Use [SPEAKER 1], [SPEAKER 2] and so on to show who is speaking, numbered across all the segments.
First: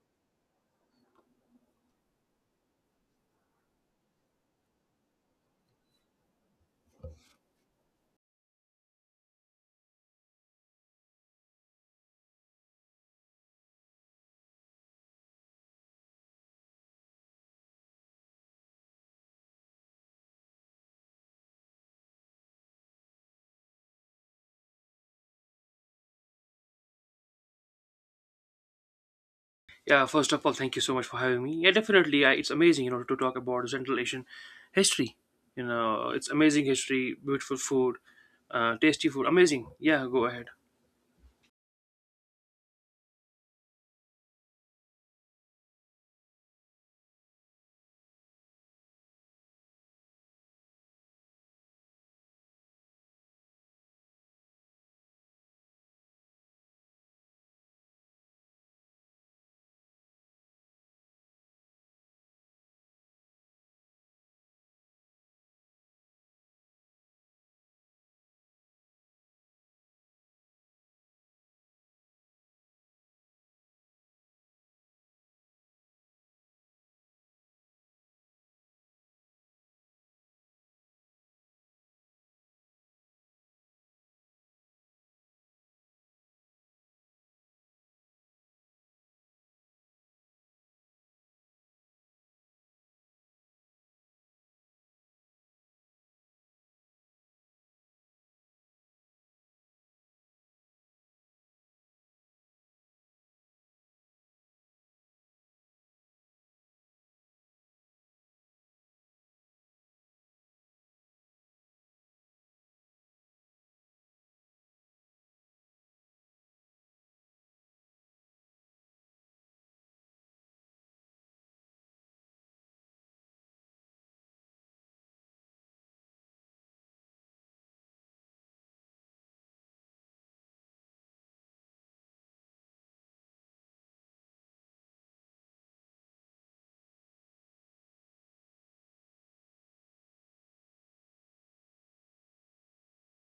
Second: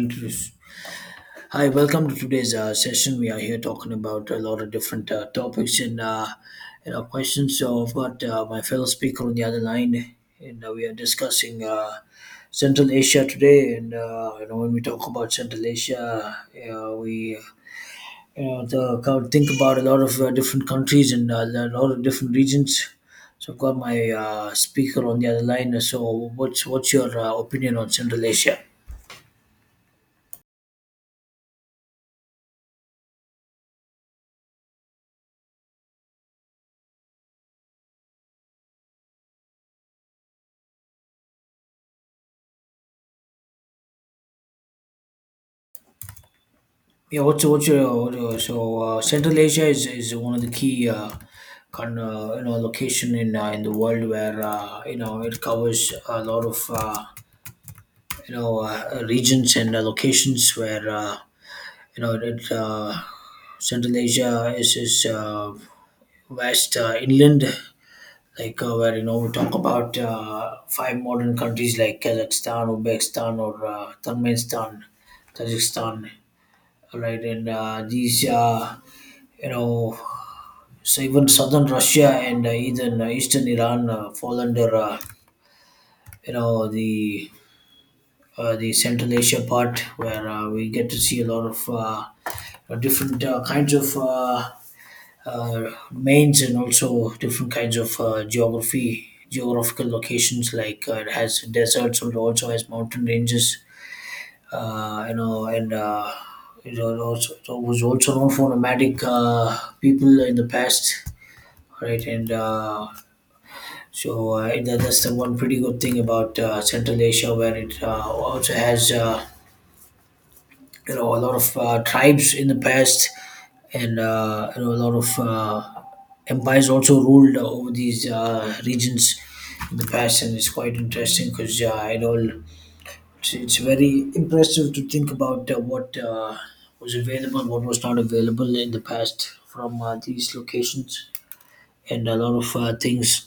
[SPEAKER 1] Introduce. Hi, welcome to today's session. We are here talking about a lot of different topics and questions. So I've got my fellow speaker on the other line, and we are discussing Central Asia today. And when we talk about Central Asia, we you know the, kind of think about a lot of different countries and a lot of different regions. So I've got my speaker on the other line. So what's your opinion on Central Asia?
[SPEAKER 2] Yeah, first of all, thank you so much for having me. Yeah, definitely. It's amazing, you know, to talk about Central Asian history. You know, it's amazing history, beautiful food, tasty food, amazing. Yeah, go ahead.
[SPEAKER 1] Yeah, what's your what so Central Asia is one of the key kind you know location in the world where it covers a lot of regions and locations where you know it, uh, Central Asia is vast inland where you know we talk about five modern countries like Kazakhstan, Uzbekistan, or Turkmenistan, Kazakhstan, all right? And these you know, so even southern Russia and even eastern Iran fall under, you know, the the Central Asia part where we get to see a lot of different kinds of mains and also different kinds of geography, geographical locations. Like it has deserts, but it also has mountain ranges. You know, and it was also known for nomadic people in the past, right? And that's the one pretty good thing about Central Asia, where it also has a lot of tribes in the past, and a lot of empires also ruled over these regions in the past, and it's quite interesting because it's very impressive to think about what was available, what was not available in the past from these locations, and a lot of things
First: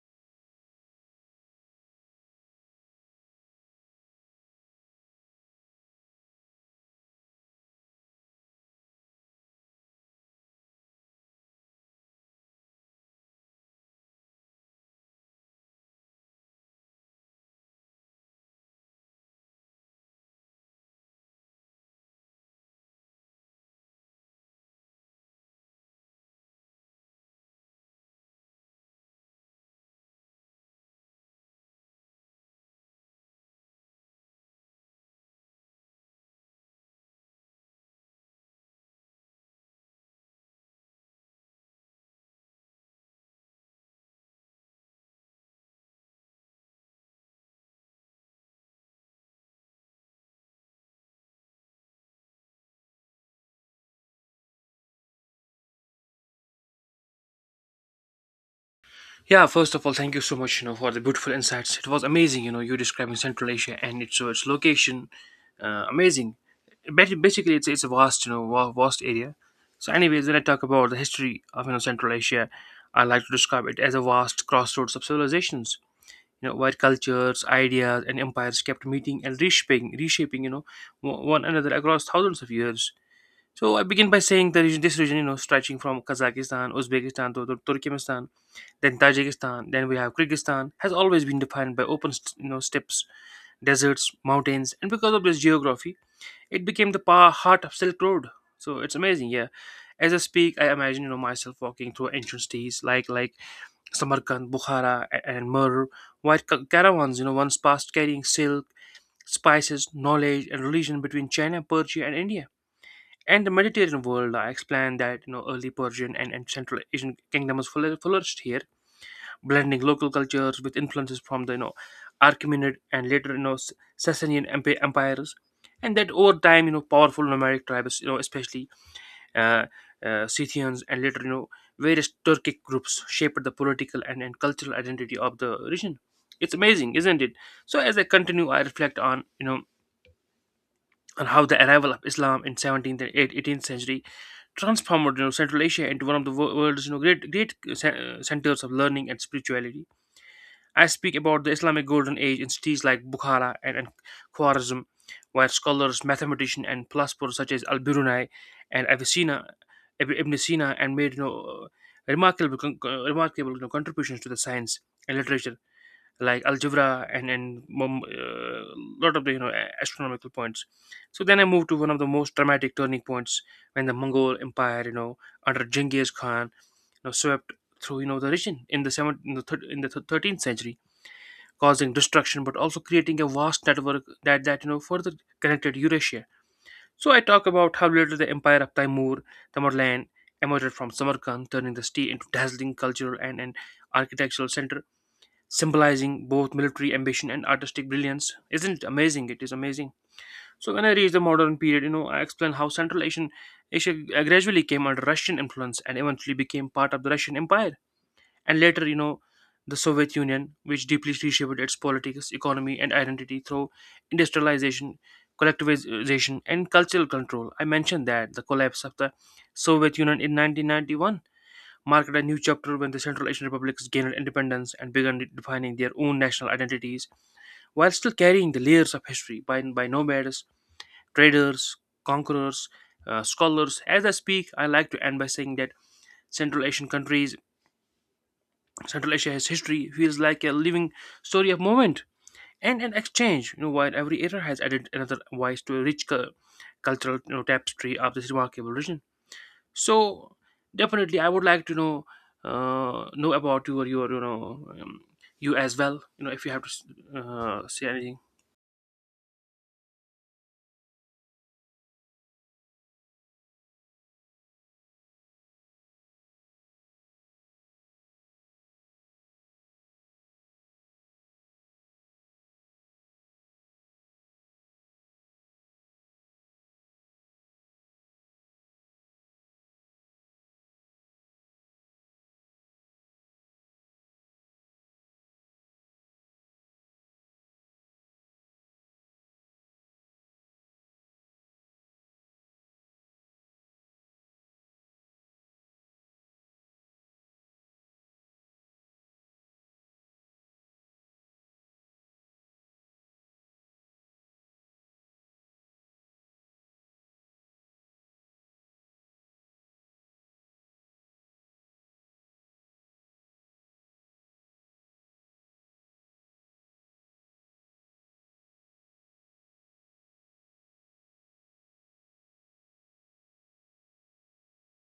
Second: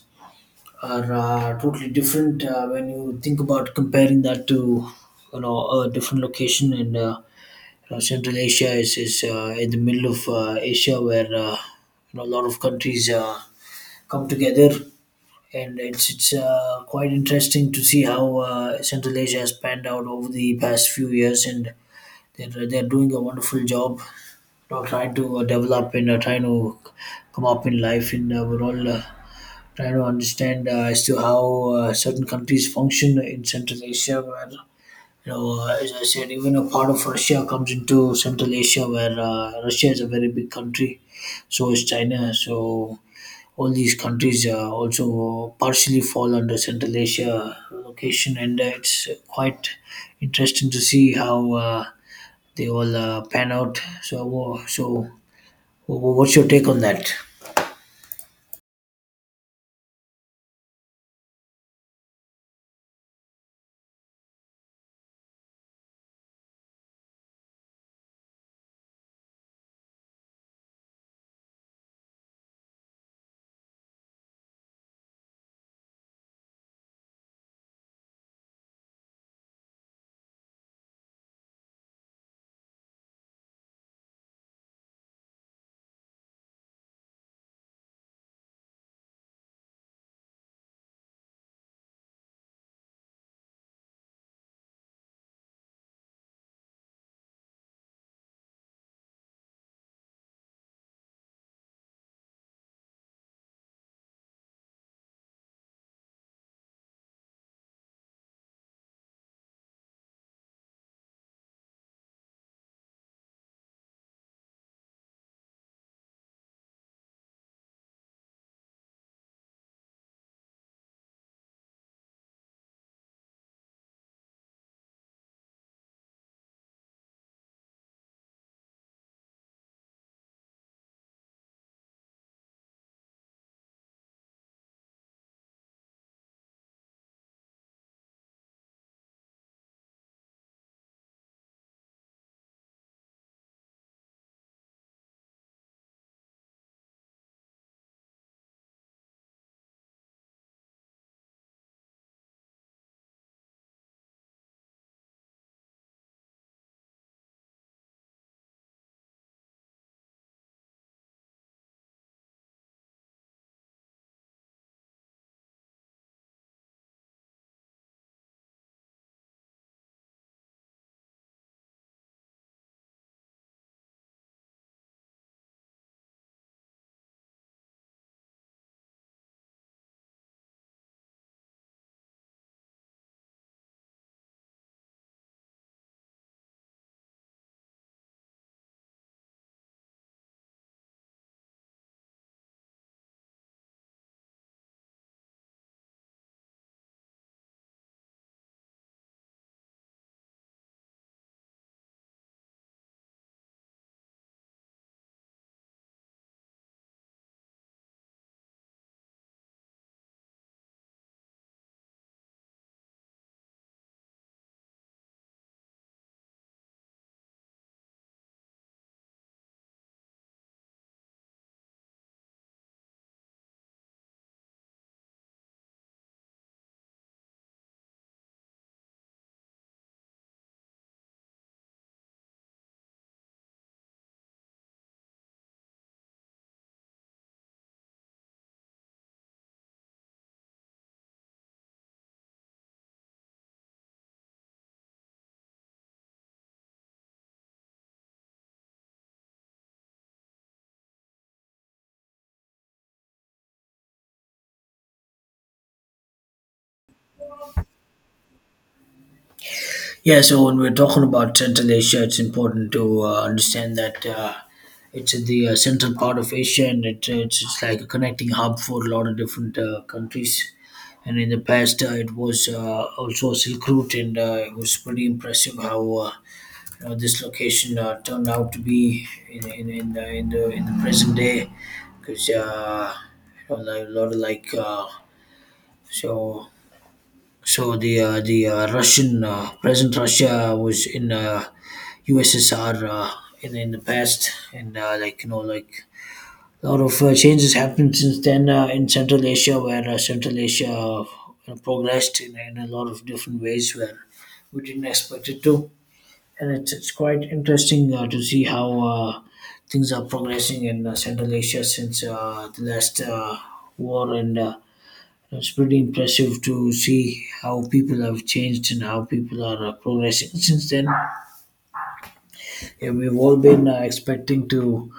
[SPEAKER 1] are totally different when you think about comparing that to you know a different location. And Central Asia is in the middle of Asia where a lot of countries come together, and it's quite interesting to see how Central Asia has panned out over the past few years, and they're doing a wonderful job, you know, trying to develop and trying to come up in life. And we're all trying to understand as to how certain countries function in Central Asia, where as I said, even a part of Russia comes into Central Asia, where Russia is a very big country, so is China. So all these countries also partially fall under Central Asia location, and it's quite interesting to see how they all pan out. So, what's your take on that?
[SPEAKER 2] Yeah, first of all, thank you so much, you know, for the beautiful insights. It was amazing, you know, you describing Central Asia and its so its location, amazing. Basically, it's a vast, you know, vast area. So, anyways, when I talk about the history of you know Central Asia, I like to describe it as a vast crossroads of civilizations, you know, where cultures, ideas, and empires kept meeting and reshaping, you know, one another across thousands of years. So I begin by saying that this region, you know, stretching from Kazakhstan, Uzbekistan, to Turkmenistan, then Tajikistan, then we have Kyrgyzstan, has always been defined by open you know, steppes, deserts, mountains, and because of this geography, it became the heart of Silk Road. So it's amazing, yeah. As I speak, I imagine, you know, myself walking through ancient cities like Samarkand, Bukhara, and Mur, white caravans, you know, once passed carrying silk, spices, knowledge, and religion between China, Persia, and India. And the Mediterranean world, I explained that, you know, early Persian and Central Asian kingdoms flourished here, blending local cultures with influences from the, you know, Achaemenid and later, you know, Sassanian Sasanian empires. And that over time, you know, powerful nomadic tribes, you know, especially uh, Scythians, and later, you know, various Turkic groups shaped the political and cultural identity of the region. It's amazing, isn't it? So as I continue, I reflect on, you know, on how the arrival of Islam in 17th and 18th century transformed, you know, Central Asia into one of the world's, you know, great centers of learning and spirituality. I speak about the Islamic Golden Age in cities like Bukhara and Khwarizm, where scholars, mathematicians, and philosophers such as Al Biruni and Avicenna, Ibn Sina, and made, you know, remarkable, you know, contributions to the science and literature, like algebra and lot of the, you know, astronomical points. So then I moved to one of the most dramatic turning points when the Mongol Empire, you know, under Genghis Khan, you know, swept through, you know, the region in the 13th century, causing destruction but also creating a vast network that, you know, further connected Eurasia. So I talk about how later the empire of Timur, Tamerlane emerged from Samarkand, turning the city into dazzling cultural and an architectural center, symbolizing both military ambition and artistic brilliance. Isn't it amazing? It is amazing. So when I reach the modern period, you know, I explain how Central Asian Asia gradually came under Russian influence and eventually became part of the Russian Empire and later, you know, the Soviet Union, which deeply reshaped its politics, economy, and identity through industrialization, collectivization, and cultural control. I mentioned that the collapse of the Soviet Union in 1991 marked a new chapter when the Central Asian republics gained independence and began defining their own national identities while still carrying the layers of history by nomads, traders, conquerors, scholars. As I speak, I like to end by saying that central asian countries Central Asia's history feels like a living story of movement and an exchange, you know, while every era has added another voice to a rich cultural, you know, tapestry of this remarkable region. So, definitely, I would like to know about your you know you as well. You know, if you have to say anything.
[SPEAKER 1] Yeah, so when we're talking about Central Asia, it's important to understand that it's in the central part of Asia, and it's like a connecting hub for a lot of different countries. And in the past, it was also a Silk Route, and it was pretty impressive how this location turned out to be in the present day. Because a lot of so the Russian present Russia was in USSR in the past, and a lot of changes happened since then in Central Asia, where Central Asia progressed in a lot of different ways where we didn't expect it to, and it's quite interesting to see how things are progressing in Central Asia since the last war, and it's pretty impressive to see how people have changed and how people are progressing since then. Yeah, we've all been expecting to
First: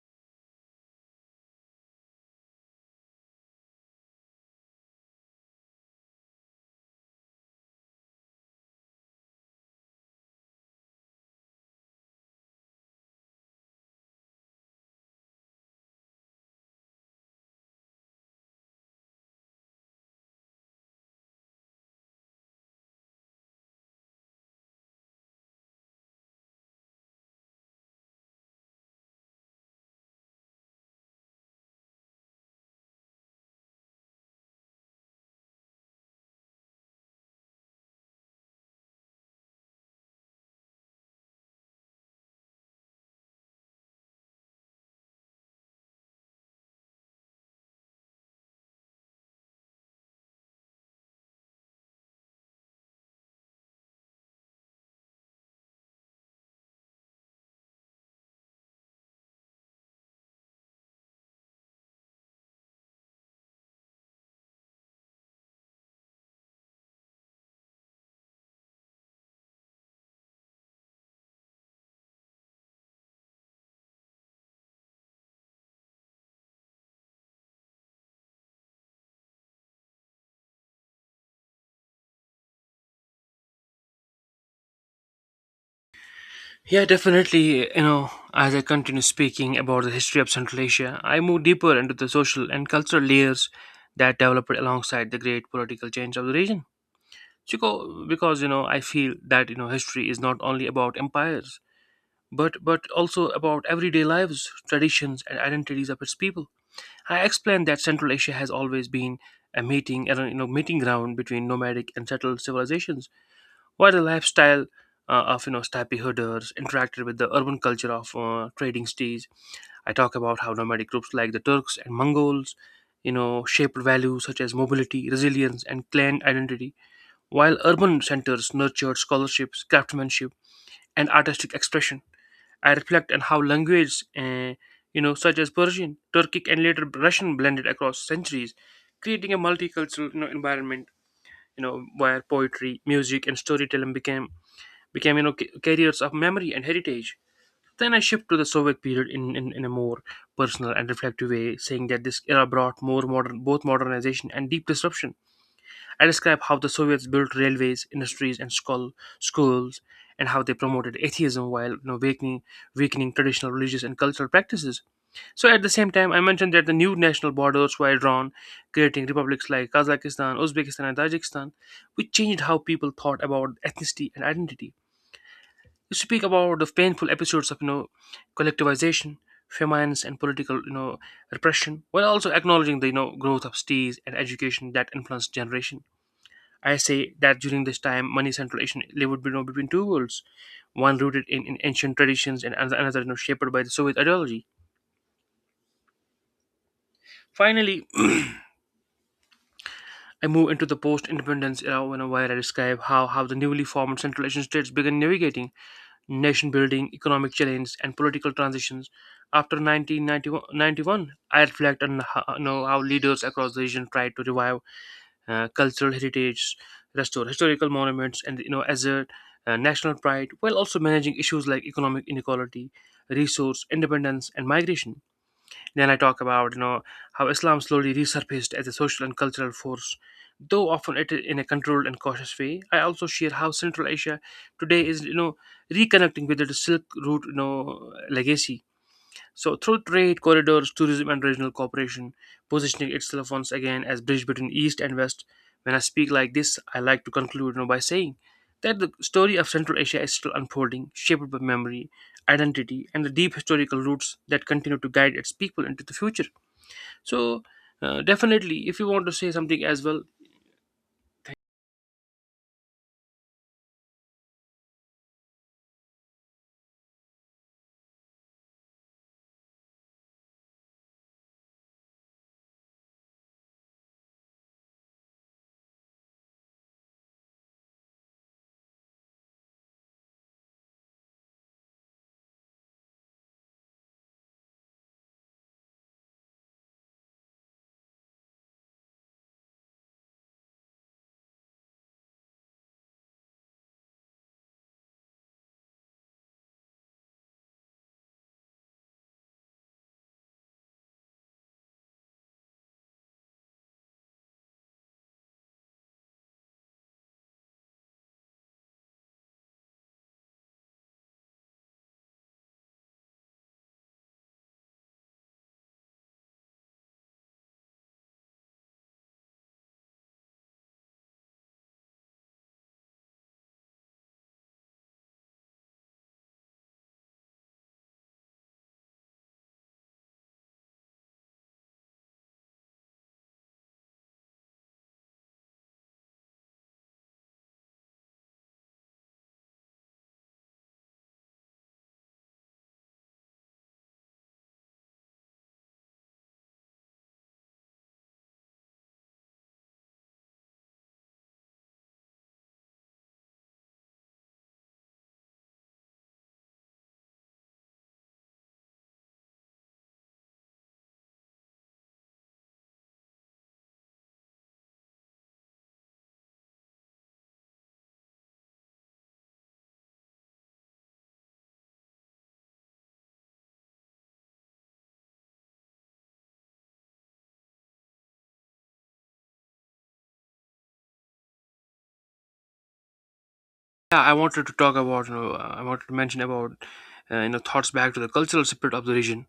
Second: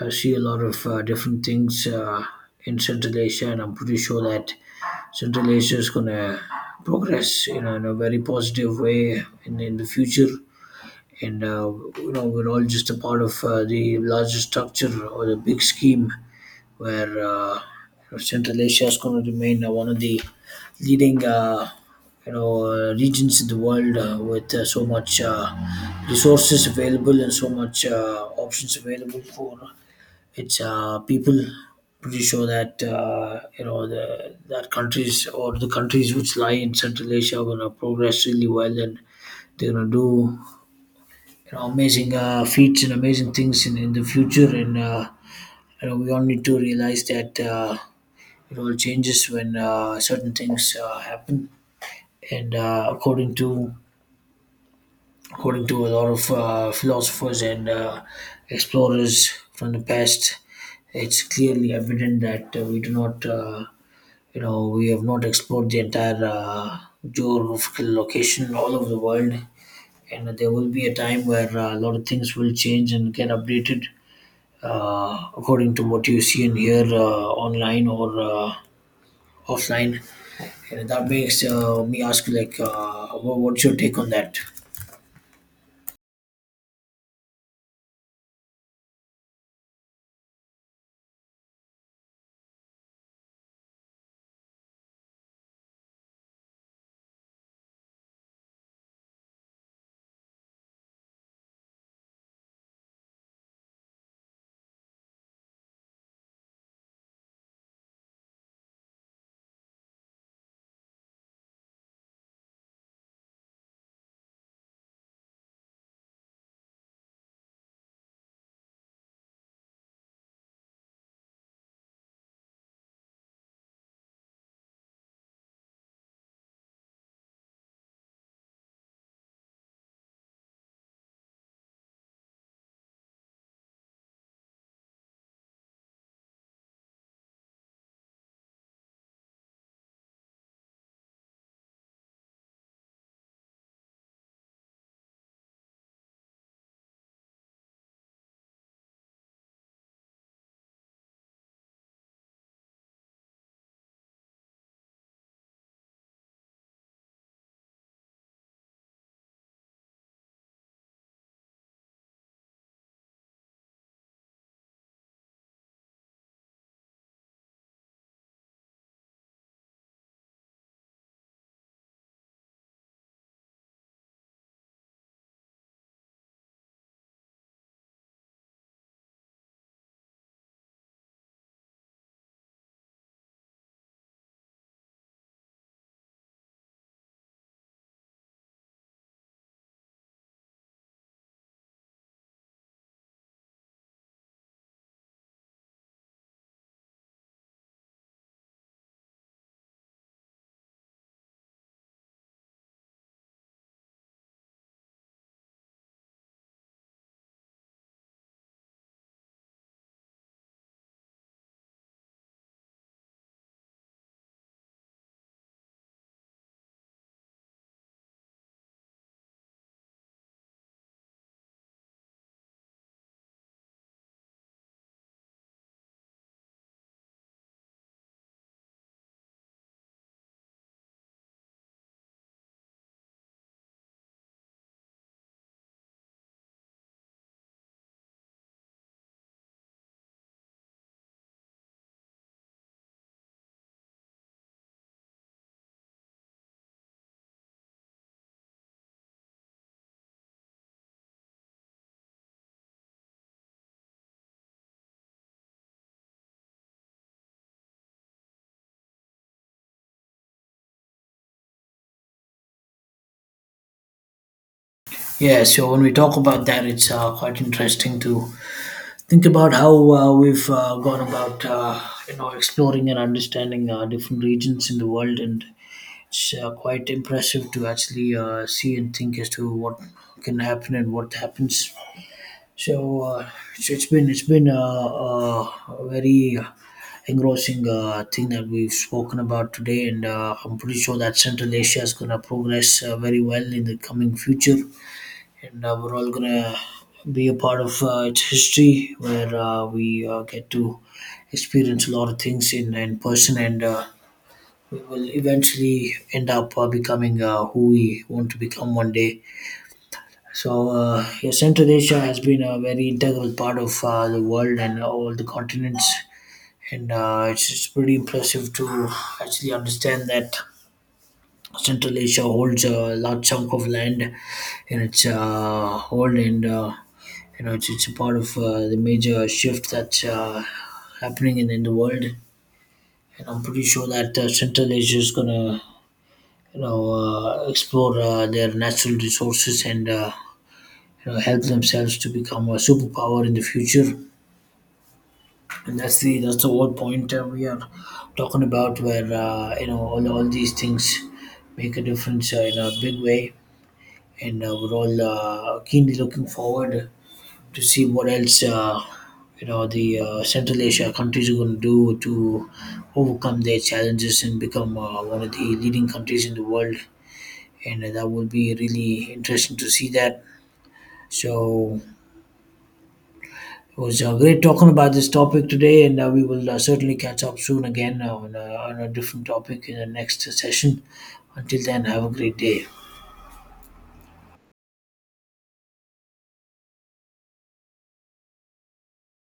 [SPEAKER 1] see a lot of different things in Central Asia, and I'm pretty sure that Central Asia is going to progress, you know, in a very positive way in the future. And we're all just a part of the larger structure or the big scheme where Central Asia is going to remain one of the leading regions in the world with so much resources available and so much options available for its people. Pretty sure that you know the that countries, or the countries which lie in Central Asia, are going to progress really well, and they're going to do you know amazing feats and amazing things in the future, and. We all need to realize that it all changes when certain things happen, and according to a lot of philosophers and explorers from the past, it's clearly evident that we do not, you know, we have not explored the entire geographical location all over the world, and there will be a time where a lot of things will change and get updated according to what you see and hear online or offline. Yeah, that makes me ask you, like, what's your take on that?
[SPEAKER 2] Yeah, definitely. You know, as I continue speaking about the history of Central Asia, I move deeper into the social and cultural layers that developed alongside the great political change of the region. Chico, because you know, I feel that you know history is not only about empires, but also about everyday lives, traditions, and identities of its people. I explained that Central Asia has always been a meeting, and you know, meeting ground between nomadic and settled civilizations, while the lifestyle of you know steppe herders interacted with the urban culture of trading cities. I talk about how nomadic groups like the Turks and Mongols, you know, shaped values such as mobility, resilience, and clan identity while urban centers nurtured scholarships, craftsmanship, and artistic expression. I reflect on how language, you know, such as Persian, Turkic, and later Russian blended across centuries, creating a multicultural, you know, environment. You know, where poetry, music, and storytelling became, you know, carriers of memory and heritage. Then I shift to the Soviet period in a more personal and reflective way, saying that this era brought more modern, both modernization and deep disruption. I describe how the Soviets built railways, industries, and schools, and how they promoted atheism while, you know, weakening traditional religious and cultural practices. So, at the same time, I mentioned that the new national borders were drawn, creating republics like Kazakhstan, Uzbekistan, and Tajikistan, which changed how people thought about ethnicity and identity. You speak about the painful episodes of, you know, collectivization, famines, and political, you know, repression, while also acknowledging the you know growth of cities and education that influenced generation. I say that during this time, money centralization lived, you know, between two worlds, one rooted in ancient traditions and another, you know, shaped by the Soviet ideology. Finally, I move into the post-independence era, you know, where I describe how the newly formed Central Asian states began navigating nation-building, economic challenges, and political transitions. After 1991, I reflect on how, you know, how leaders across the region tried to revive cultural heritage, restore historical monuments, and you know as a national pride, while also managing issues like economic inequality, resource independence, and migration. Then I talk about you know how Islam slowly resurfaced as a social and cultural force, though often it in a controlled and cautious way. I also share how Central Asia today is, you know, reconnecting with its Silk Route, you know, legacy so, through trade corridors, tourism, and regional cooperation, positioning itself once again as bridge between East and West. When I speak like this, I like to conclude, you know, by saying that the story of Central Asia is still unfolding, shaped by memory, identity, and the deep historical roots that continue to guide its people into the future. So, definitely, if you want to say something as well.
[SPEAKER 1] Yeah, so when we talk about that, it's quite interesting to think about how we've gone about, exploring and understanding different regions in the world, and it's quite impressive to actually see and think as to what can happen and what happens. So it's been a very engrossing thing that we've spoken about today, and I'm pretty sure that Central Asia is going to progress very well in the coming future, and we're all going to be a part of its history, where we get to experience a lot of things in person, and we will eventually end up becoming who we want to become one day. So, yeah, Central Asia has been a very integral part of the world and all the continents, and it's pretty impressive to actually understand that Central Asia holds a large chunk of land in its hold, and it's a part of the major shift that's happening in the world. And I'm pretty sure that Central Asia is gonna you know explore their natural resources, and help themselves to become a superpower in the future. And that's the whole point we are talking about, where all these things make a difference in a big way, and we're all keenly looking forward to see what else you know the Central Asia countries are going to do to overcome their challenges and become one of the leading countries in the world. And that will be really interesting to see that, so it was great talking about this topic today, and we will certainly catch up soon again on a different topic in the next session. Until then, have a great day.
[SPEAKER 2] Yeah, I wanted to talk about, you know, I wanted to mention about, you know, thoughts back to the cultural spirit of the region.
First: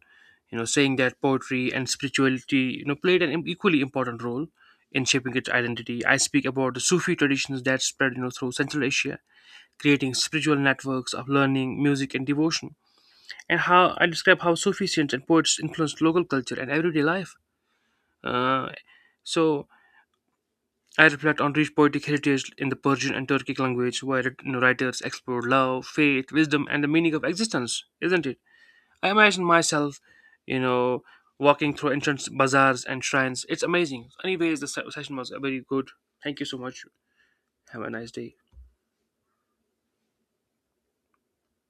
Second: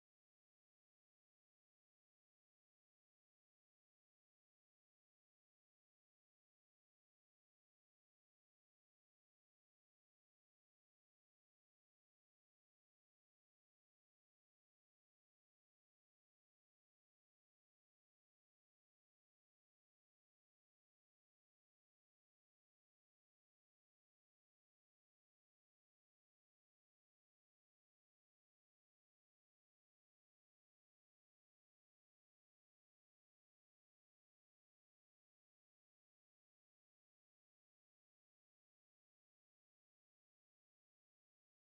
[SPEAKER 2] You know, saying that poetry and spirituality, you know, played an equally important role in shaping its identity. I speak about the Sufi traditions that spread, you know, through Central Asia, creating spiritual networks of learning, music, and devotion. And how I describe how Sufi saints and poets influenced local culture and everyday life. Uh, so I reflect on rich poetic heritage in the Persian and Turkic language, where, you know, writers explore love, faith, wisdom, and the meaning of existence, isn't it? I imagine myself, you know, walking through ancient bazaars and shrines. It's amazing. Anyways, the session was very good. Thank you so much. Have a nice day.